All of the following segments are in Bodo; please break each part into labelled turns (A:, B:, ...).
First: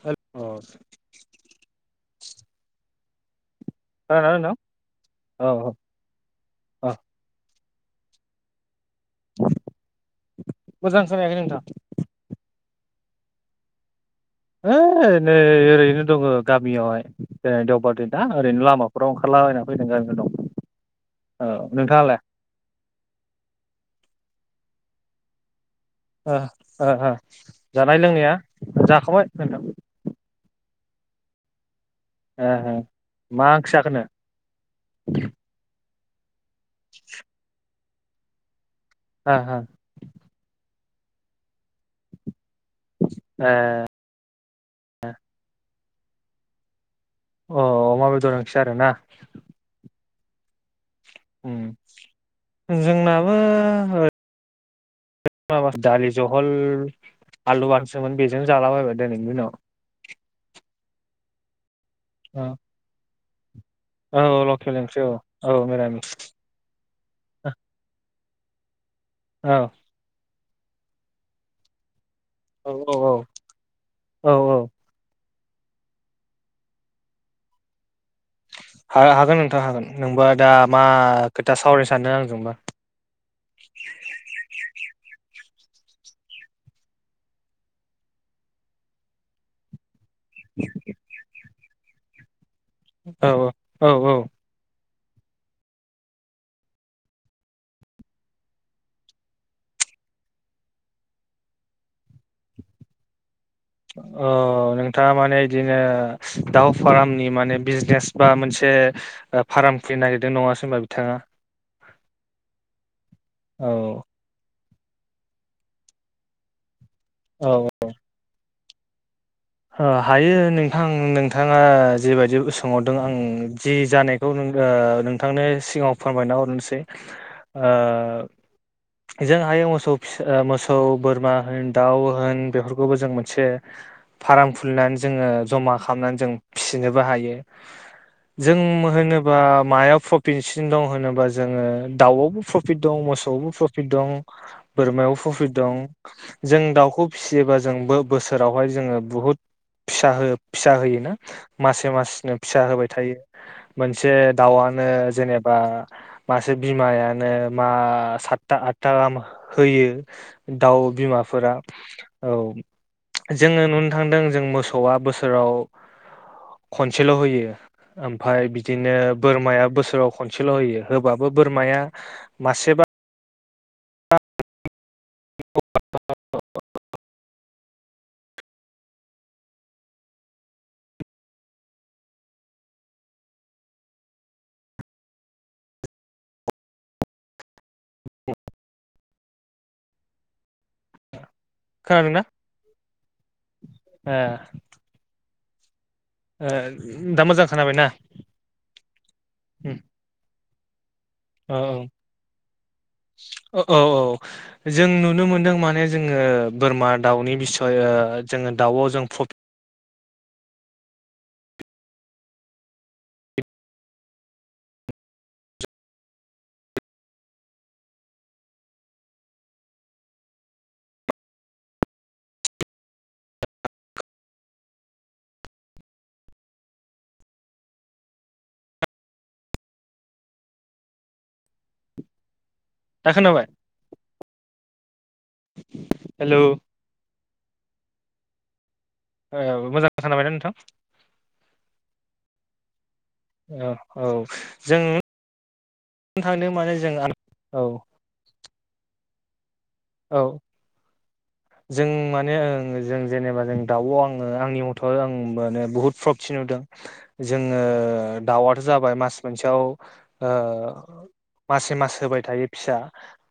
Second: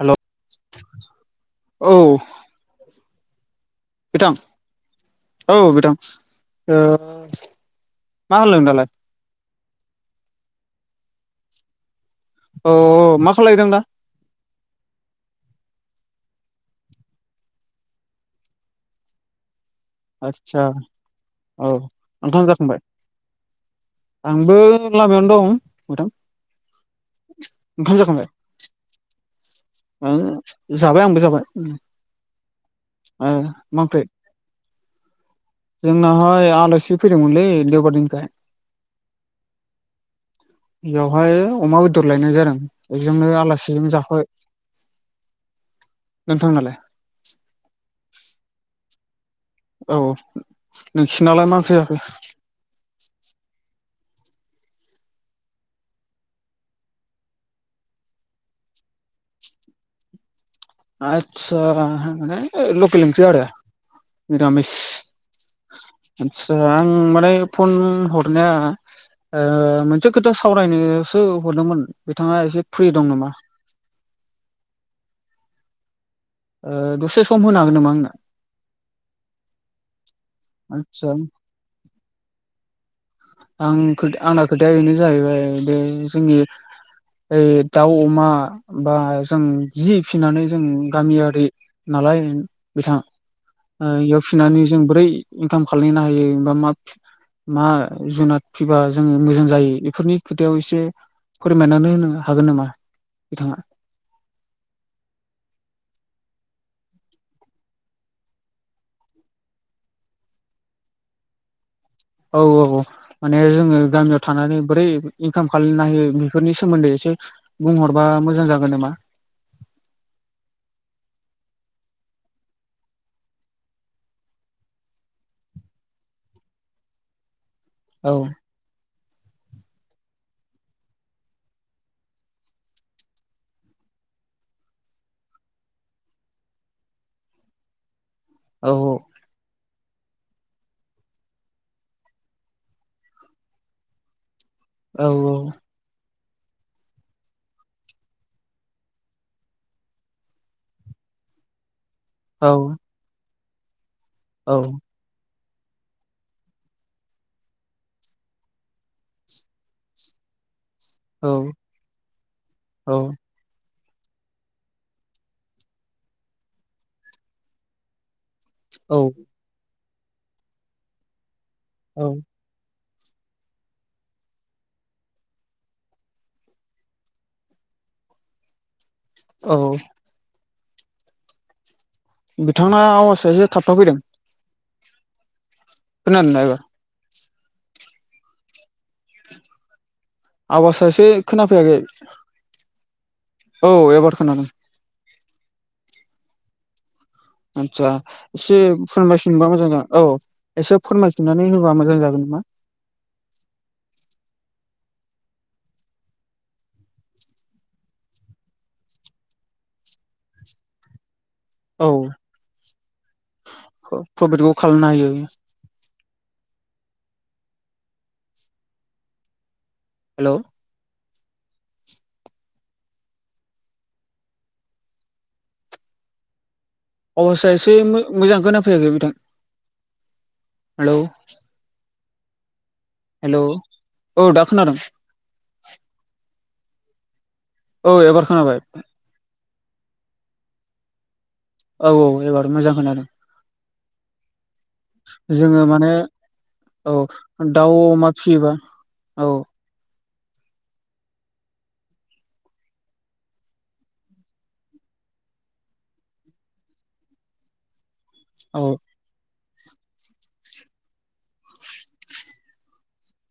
A: हेल'
B: हेलौ
A: औ बिथां औ बिथां ओ
B: औ
A: मा होनगोन दालाय
B: मोजां खोनायाखै नोंथां
A: अ मा खालायदों दा
B: हैओइ ओरैनो ओरैनो दङ गामियावहाय दिनै देवबार दिन ना ओरैनो लामाफोराव ओंखारलाबाय दों
A: आदसा औ
B: नोंथाङालाय
A: नोंथां जाखांबाय आंबो लामायावनो दं नोंथां
B: ओ ओ
A: ओंखाम
B: जानाय
A: जाखांबाय
B: लोंनाया जाखाबाय
A: ओ
B: नोंथां
A: जाबाय आंबो जाबाय उम
B: ए मा ओंख्रि जाखो नो
A: जोंनाहाय आलासि फैदोंमोनलै देवबार दिनखाय
B: हा हा
A: बेवहाय अमा बेदर लायनाय जादों बेजोंनो
B: ए
A: आलासिजों जाफाबाय नोंथांनालाय
B: अ अमा बेदर ओंख्रि आरोना
A: औ नोंसिनालाय मा ओंख्रि जाखो
B: उम जोंनाबो माबा दालि जहल आलु बाथोनसोमोन बेजोंनो जालाबायबाय दिनैनि दिनाव
A: आतसा मान
B: औ
A: लकेल ओंख्रि आरो
B: औ
A: मिरामिस
B: लकेल ओंख्रि औ औ मिरामिस
A: आतसा आं माने
B: औ
A: फन हर हरनाया ओ
B: औ
A: मोनसे खोथा सावरायनोसो हरदोंमोन बिथाङा एसे फ्रि
B: औ
A: दं
B: औ
A: नामा
B: औ औ
A: ओ दसे सम होनो हागोन नामा आंनो
B: हागोन नोंथां हागोन नोंबा दा मा
A: आदसा
B: खोथा सावरायनो सानदों आंजोंबा
A: आं ख आंना खोथाया बेनो जाहैबाय जोंनि ओ दाउ अमा बा जों जि फिसिनानै जों गामियारि नालाय बिथां
B: औ औ औ औ
A: इयाव फिसिनानै जों बोरै इनकाम खानो हायोबा मा मा जुनाद फिबा जोङो मोजां जायो बेफोरनि खोथायाव एसे फोरमायनानै होनो हागोन नामा बिथाङा
B: अ नोंथाङा माने बिदिनो दाउ फार्मनि माने बिजनेस बा मोनसे फार्म खुलिनो नागिरदों नङासै होनबा बिथाङा
A: औ औ माने
B: औ
A: जोङो गामियाव थानानै बोरै इनकाम खालामनो हायो बेफोरनि सोमोन्दै एसे
B: औ
A: बुंहरबा मोजां जागोन नामा
B: ओ हायो नोंथां नोंथाङा जेबायदि सोंहरदों आं जि जानायखौ नों ओ नोंथांनि सिगाङाव फोरमायना हरनोसै ओ
A: औ
B: जों हायो मोसौ फिसा मोसौ बोरमा होन दाउ होन बेफोरखौबो जों मोनसे फार्म खुलिनानै जोङो जमा खालामनानै जों फिसिनोबो हायो। जों
A: औ
B: होनोबा मायाव प्रफिटसिन दं होनोबा जोङो दाउआवबो प्रफिट दं मोसौआवबो प्रफिट दं।
A: औ
B: बोरमायाव प्रफिट दं जों दाउखौ फिसियोबा जों बोसोरावहाय जोङो बुहुद फिसा फिसा होयोना मासे मासनो
A: औ
B: फिसा होबाय थायो। मोनसे
A: औ
B: दाउआनो जेने बा मासे बिमायानो मा सातथा आठथा गाहाम होयो। दाउ
A: औ
B: बिमाफोरा औ
A: औ
B: जोङो नुनो थांदों जों मोसौआ बोसोराव खनसेल' होयो ओम फाय बिदिनो
A: औ
B: बोरमाया बोसोराव खनसेल' होयो होबाबो बोरमाया
A: औ
B: मासेबा [unintelligible]
A: औ। बिथाङा आवासा एसे थाबथा फैदों। खोनादों ना एबार? आवासा एसे खोनाफैयाखै।
B: खोनादोंना
A: औ एबार खोनादों।
B: आ
A: आतसा एसे फोरानबाय सनोबा मोजां जागोन औ एसे [inaudible] होबा
B: औ
A: मोजां जागोन नामा
B: औ औ औ जों नुनो मोनदों माने जोङो बोरमा दाउनि बिसय जोङो दाउआव जों प्रफिट
A: औ प्रफिटखौ खालामनो हायो हेल' अबस्थाया एसे मोजां खोनाफैयाखै नोंथां हेल'
B: दा
A: हेल' औ दा खोनादों
B: हेल'
A: औ एबार खोनाबाय
B: औ मोजां खोनाबायना नोंथां
A: औ औ एबार मोजां खोनादों
B: औ औ जों नुनो
A: जोङो माने
B: थांदों माने जों
A: औ दाउ अमा फिसियोबा औ
B: औ
A: [inaudible]
B: जों माने जों जेनेबा जों दाउ आङो आंनि मथ' आं माने बुहुत [unintelligible] नुदों जोङो
A: औ
B: दाउआथ' जाबाय मास मोनसेयाव ओ मसे मास होबाय थायो फिसा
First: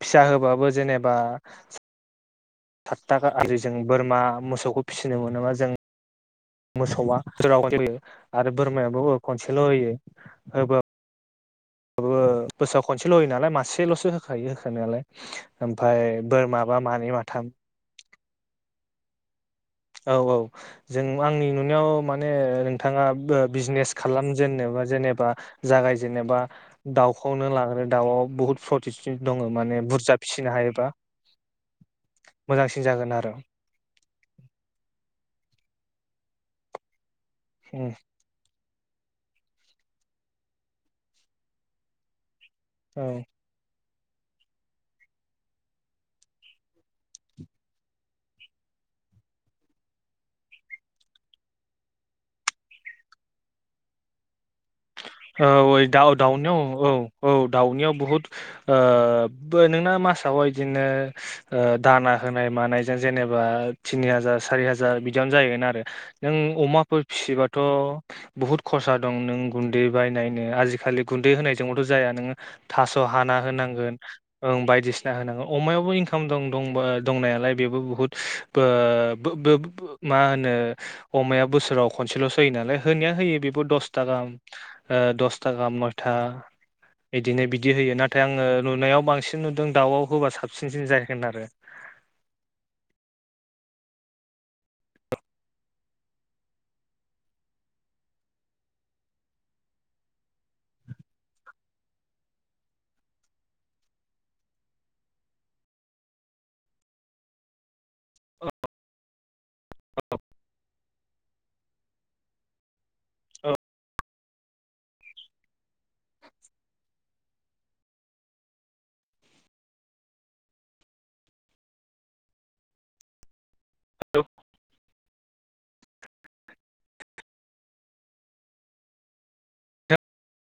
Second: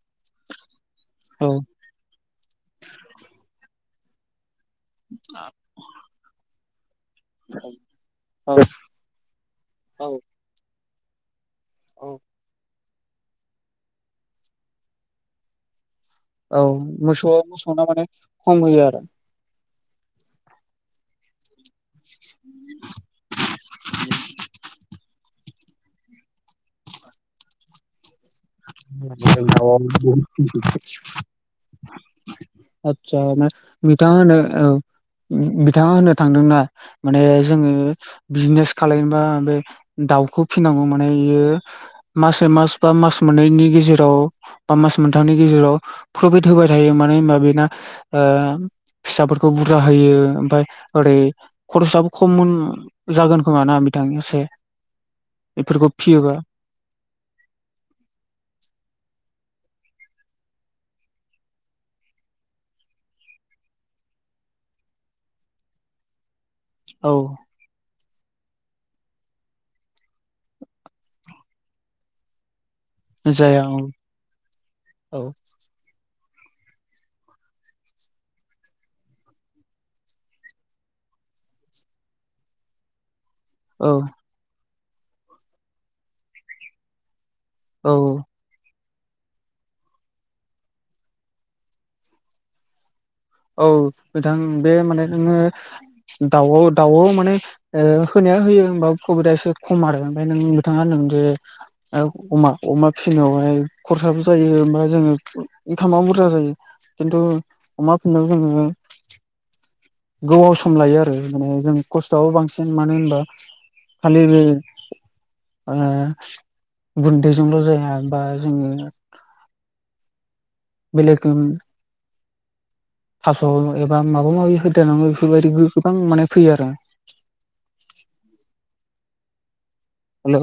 B: फिसा होबाबो जेनेबा
A: औ
B: [unintelligible] आरि जों बोरमा मोसौखौ फिसिनो मोनोबा जों मोसौआ बोसोराव खनसेल' होयो आरो
A: औ
B: बोरमायाबो खनसेल' होयो
A: औ
B: [unintelligible]
A: औ
B: बोसोराव खनसेल' होयो नालाय मासेल'सो होखायो होखानायालाय ओमफ्राय
A: औ
B: बोरमाबा मानै
A: मोसौआ
B: माथाम
A: मोसौना माने खम होयो आरो
B: औ औ जों आंनि नुनायाव माने माने नोंथाङा बिजनेस खालामजेननोबा जेनेबा जागाय जेनेबा दाउखौनो लाग्रो दाउआव बुहुद [unintelligible] दङ माने बुरजा फिसिनो हायोबा मोजांसिन जागोन
A: आतसा
B: आरो
A: [unintelligible] बिथाङा होननो थांदोंना माने जोङो बिजनेस खालामनोबा बे दाउखौ फिसिनांगौ माने यो मासै मास बा
B: औ
A: मास मोननैनि गेजेराव बा मास मोनथामनि गेजेराव प्रफिट होबाय थायो मानो होनबा बेना ओ फिसाफोरखौ बुरजा होयो ओमफ्राय ओरै खरसाबो खम जागोन खोमा ना दां एसे
B: ओ वै
A: बेफोरखौ फियोबा
B: दाव-दाउनियाव औ औ दाउनियाव बहुद ओ बो नोंना मासाव बिदिनो दाना होनाय मानाय जों जेनेबा तिनि हाजार सारि हाजार बिदियावनो जाहैगोन आरो। नों अमाफोर
A: औ
B: फिसिबाथ' बुहुत खरसा दं। नों गुन्दै बायनायनो आजिखालि गुन्दै होनायजोंबोथ' जाया नोङो थास' हाना
A: जाया औ
B: होनांगोन ओं बायदिसिना होनांगोन अमायावबो इंखा दं दंबा दंनायालाय बेबो बुहुत बो बो मा होनो अमाया बोसोराव खनसेल'सोयो नालाय। होनाया होयो बेबो
A: औ
B: दसथा गाहा दसथा गाहाम नयथा बिदिनो बिदि
A: औ
B: होयो नाथाय आङो नुनायाव बांसिन नुदों दाउआव होबा साबसिनसिन जाहैगोन आरो।
A: औ नोंथां बे माने नोङो दाउआव दाउआव माने ओ होनाया होयो होमबाबो प्रफिदा एसे खम आरो ओमफ्राय नों नोंथांङा होन्दों जे अमा अमा फिसिनायाव ओमफाय खरसाबो जायो ओमफ्राय जोङो इनकामाबो बुरजा जायो। खिन्थु अमा होनना बुङो। गोबाव सम लायो आरो माने जों खस्थ'आबो बांसिन मानो होनबा खालि बे ओ गुन्दैजोंल' जाया बा जोङो बेलेक ओ थास' एबा माबा माबि होदेर नांगो बेफोरबायदि गो गोबां माने फैयो आरो। हेल'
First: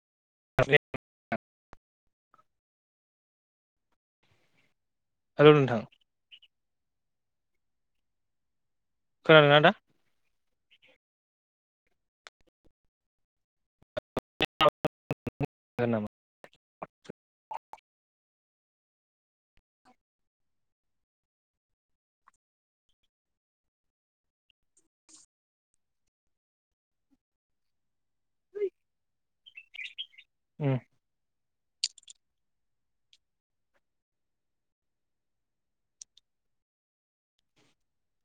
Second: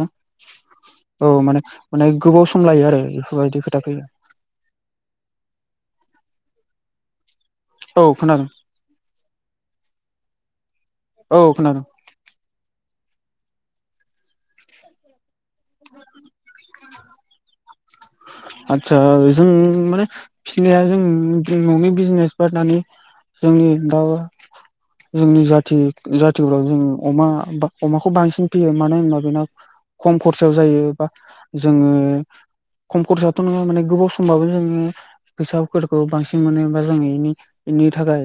A: औ माने माने गोबाव सम लायो आरो बेफोरबायदि खोथा फैयो।
B: हेल' नोंथां।
A: औ खोनादों।
B: खोनादों ना दा?
A: औ खोनादों।
B: हागोन नामा
A: [inaudible] आतसा जों माने फिनाया जों न'नि बिजनेस गारनानै जोंनि दावा जोंनि जाथि जाथिफ्राव जों अमा बा अमाखौ बांसिन फियो मानो होनबा बेना खम खरसायाव जायो। बा जोङो खम खरसाथ' नङा माने गोबाव समबाबो जोङो फैसाफोरखौ बांसिन मोनो। बा इनि इनि थाखाय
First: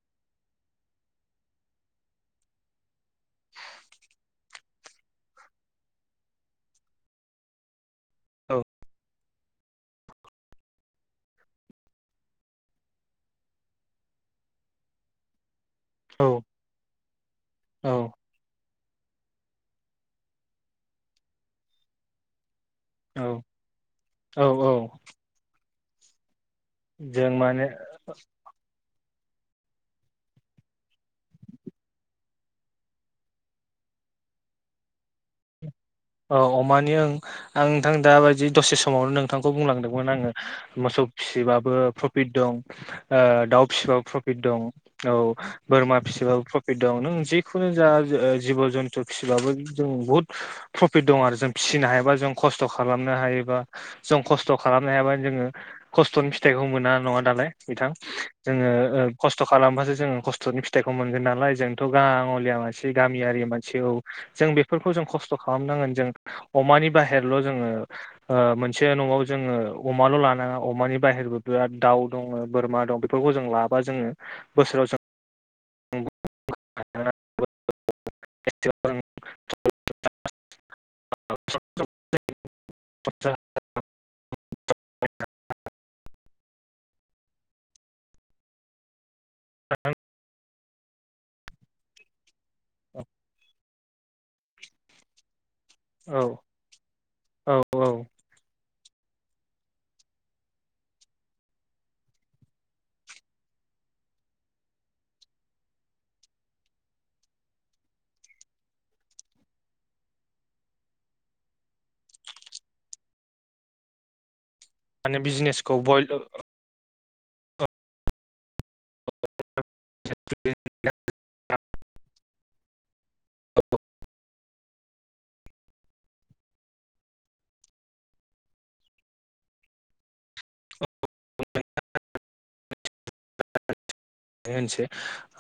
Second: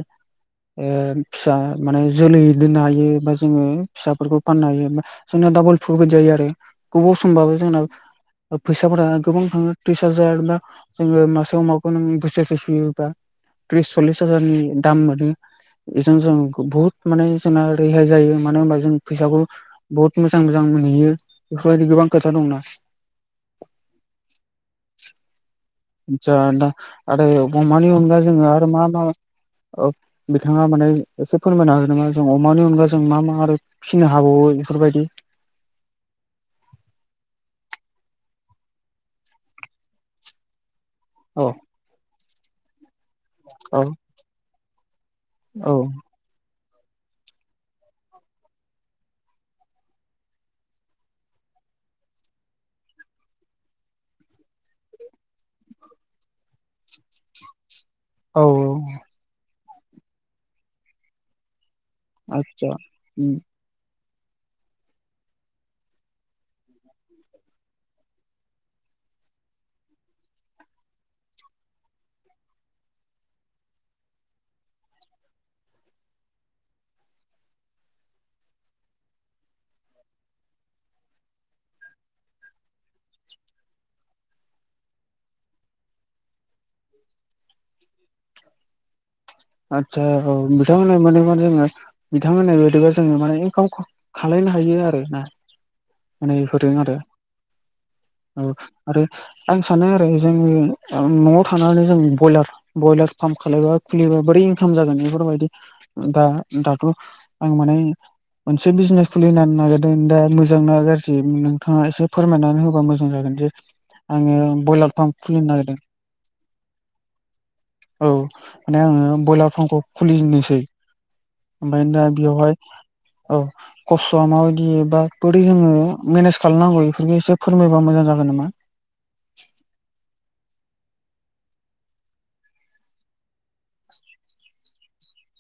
A: ओ फिसा माने जोलै दोननो हायो बा जोङो फिसाफोरखौ फाननो हायो जों दाबल प्रफित जायो आरो गोबाव समबाबो जोंना
B: औ
A: फैसाफोरा गोबां थाङो त्रिस हाजार बा जोङो मासे माखौ नों बोसोरसे फियोबा त्रिस सल्लिस हाजारनि दाम मोनो। बेजों
B: औ
A: जों बुहुत माने जोंना
B: औ
A: रेहाय जायो मानो होनबा जों फैसाखौ बहुत मोजां मोजां मोनहैयो बेफोरबायदि गोबां खोथा दंना।
B: औ औ औ।
A: आदसा नोंथा आरो
B: जों माने
A: अमानि अनगा जोङो आरो मा मा ओ बिथाङा माने एसे फोरमायनो हागोन नामा? जों अमानि अनगा जों मा मा आरो फिसिनो हाबावो। फोर बायदि
B: औ अमानि ओं आं नोंथां दाबायदि दसे समावनो नोंथांखौ बुंलांदोंमोन आङो मोसौ
A: औ
B: फिसिबाबो प्रफिट दं। ओ दाउ
A: औ
B: फिसिबाबो प्रफिट दं औ
A: औ
B: बोरमा फिसिबाबो प्र फिद दं नों जिखुनु जा जिब' जन्थु फिबाबो जों बुहुद प्रफिट दं आरो जों फिसिनो हायाबा जों खस्थ' खालामनो हायोबा जों खस्थ' खालामनो हायाबानो जोङो। खस्थ'नि फिथाइखौ मोना नङा दालाय बिथां जोङो
A: औ
B: ओ खस्थ' खालामबासो जोङो खस्थ'नि फिथाइखौ मोनगोन नालाय जों थ' गाङलिया
A: आदसा
B: मानसि गामियारि मानसि औ जों बेफोरखौ जों खस्थ' खालामनांगोन जों अमानि बाहेरल' जोङो ओ मोनसे न'आव जोङो अमाल' ल लानाङा अमानि बाहेरबो बिराद दाउ दङ बोरमा दं बेफोरखौ जों लाबा जोङो बोसोराव जों [unintelligible] [unintelligible] ए [unintelligible]
A: आतसा औ बिथां मोना माने मा जोङो बिथां होननाय बायदिबा जोङो माने इनकाम खालायनो हायो आरो ना।
B: औ
A: माने होदों आरो
B: औ औ
A: ओ आरो आं सानो आरो जोंङनि न'आव थानानै जों बयलार बयलार फार्म खालायबा खुलिब्लाा बोरै इनकाम जागोन, बेफोरबायदि दा दाथ' आं माने मोनसे बिजनेस खुलिनो नाजादोंदों दा मो जोंना गाज्रि नोंथाङा एसे फोरमायनानै होबा मोजां जागोन जे आङो। ब्रयलार फार्म
B: माने
A: खुलिनो
B: बिजनेसखौ
A: नागिरदों
B: बयल
A: औ माने आङो ब्रयलार फार्मखौ खुलिजेननोसै ओमफ्राय दा बेवहाय औ खस्थ'आ माबायदिबा बोरै जोङो मेनेज खालामनांगौ बेफोरखौ एसे फोरमायबा मोजां जागोन नामा?
B: उ [unintelligible] बे होनसै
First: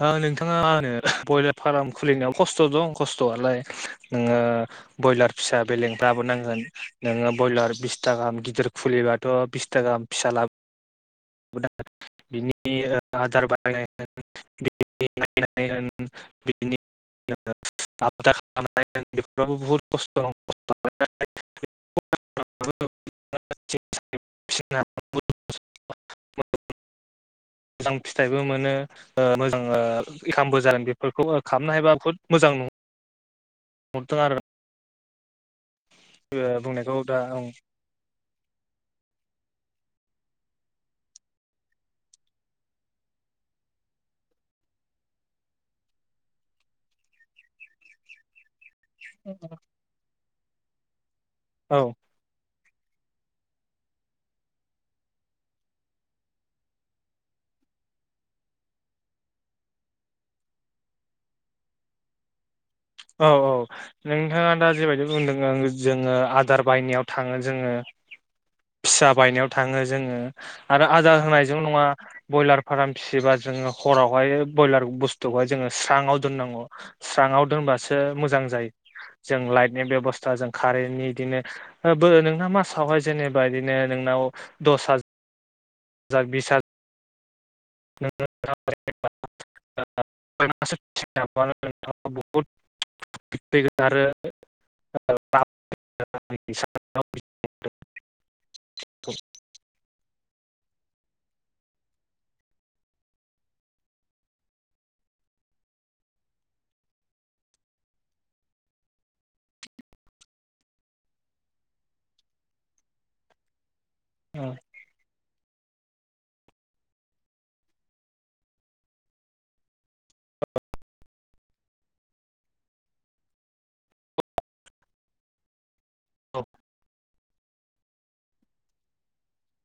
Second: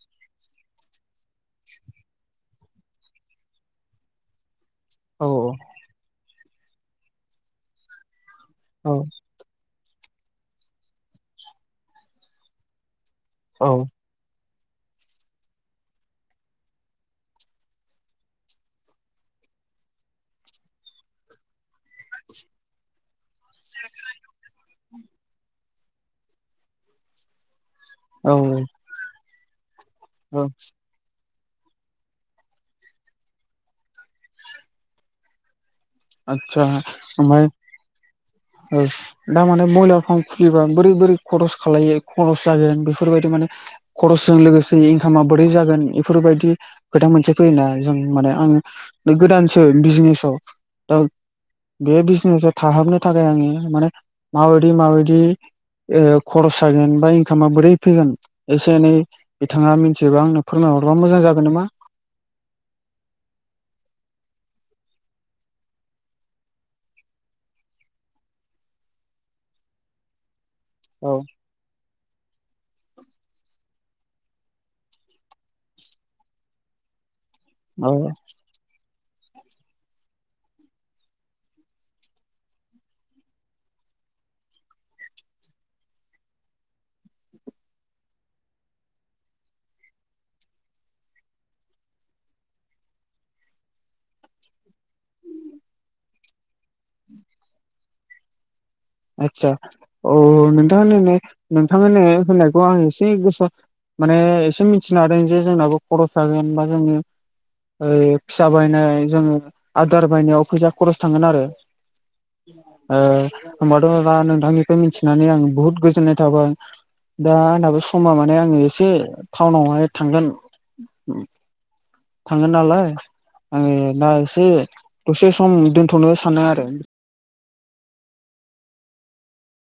B: आ नोंथाङा आ ब्रयलार फार्म खुलिनायाव खस्थ' दं खस्थ'आलाय नोङो
A: औ
B: ब्रयलार फिसा बेलेंफ्राबो नांगोन नोङो ब्रयलार बिस थाखा गिदिर
A: औ
B: खुलिबाथ'बिसथा गााहाम फिसा लाबो
A: औ
B: [unintelligible] [unintelligible] [unintelligible] [unintelligible]
A: [inaudible]
B: [unintelligible] मोजां फिथाइबो
A: औ
B: मोनो। मोजां
A: औ
B: एखामबो जादों बेफोरखौ खालामनो हायोबा बुहुत मोजां नङा [unintelligible] ओ
A: आतसा
B: बुंनायखौ दा
A: आमफ्राय
B: ओं
A: ओ दामाने ब्रयलार फार्म खुलिबा बोरै बोरै खरस खाल खरस जागोन बेफोरबायदि माने खरसा जों लोगोसे इनकामा बोरै जागोन बेफोरबायदि खोथा मोनसे फैयोना जों माने आं गोदानसो बिजनेसाव दा
B: औ
A: बे बिजनेस थाहाबनो थाखाय आङो माने माबायदि माबायदि ओ खरस जागोन बा इनकामा बोरै फैगोन? एसे एनै बिथाङा मिथियोबा आंनो फोरमाय हरबा मोजां जागोन नामा?
B: औ औ नोंथाङा दा जेबायदि बुंदों जोङो आदार बायनायाव थाङो जोङो
A: [inaudible]
B: फिसा बायनायाव थाङो जोङो आरो
A: औ
B: आदार होनायजों नङा ब्रयलार फार्म फिसियोबा जोङो हरावहाय ब्रयलार बुस्थुखौहाय जोङो स्रांआव दोननांगौ स्रांआव दोन
A: औ
B: बासो मोजां जायो। जों लाइटनि बेब'स्था जों कारेन्टनि बिदिनो बो नोंना मासावहाय जेनेबा बिदिनो नोंनाव दस हा जार बिस हा [unintelligible] [unintelligible] [unintelligible] [unintelligible]
A: आदसा औ नोंथां होननाय नोंथां होननायखौ आं एसे गोसा माने एसे मिथिनो हादों जे जोंनाबो खरस जागोन बा जोंङो ओ फिसा बायनाय जोङो आदार बायनायाव फैसा खरस थांगोन आरो ओ होमबाथ' दा नोंथांनिफ्राय मिथिनानै आं बुहुत गोजोननाय थाबाय। दा आंनाबो समा माने आङो एसे टाउनावहाय थांगोन। थांगोन नालाय आङो दा एसे दसे सम दोन थनो सानो सानो आरो।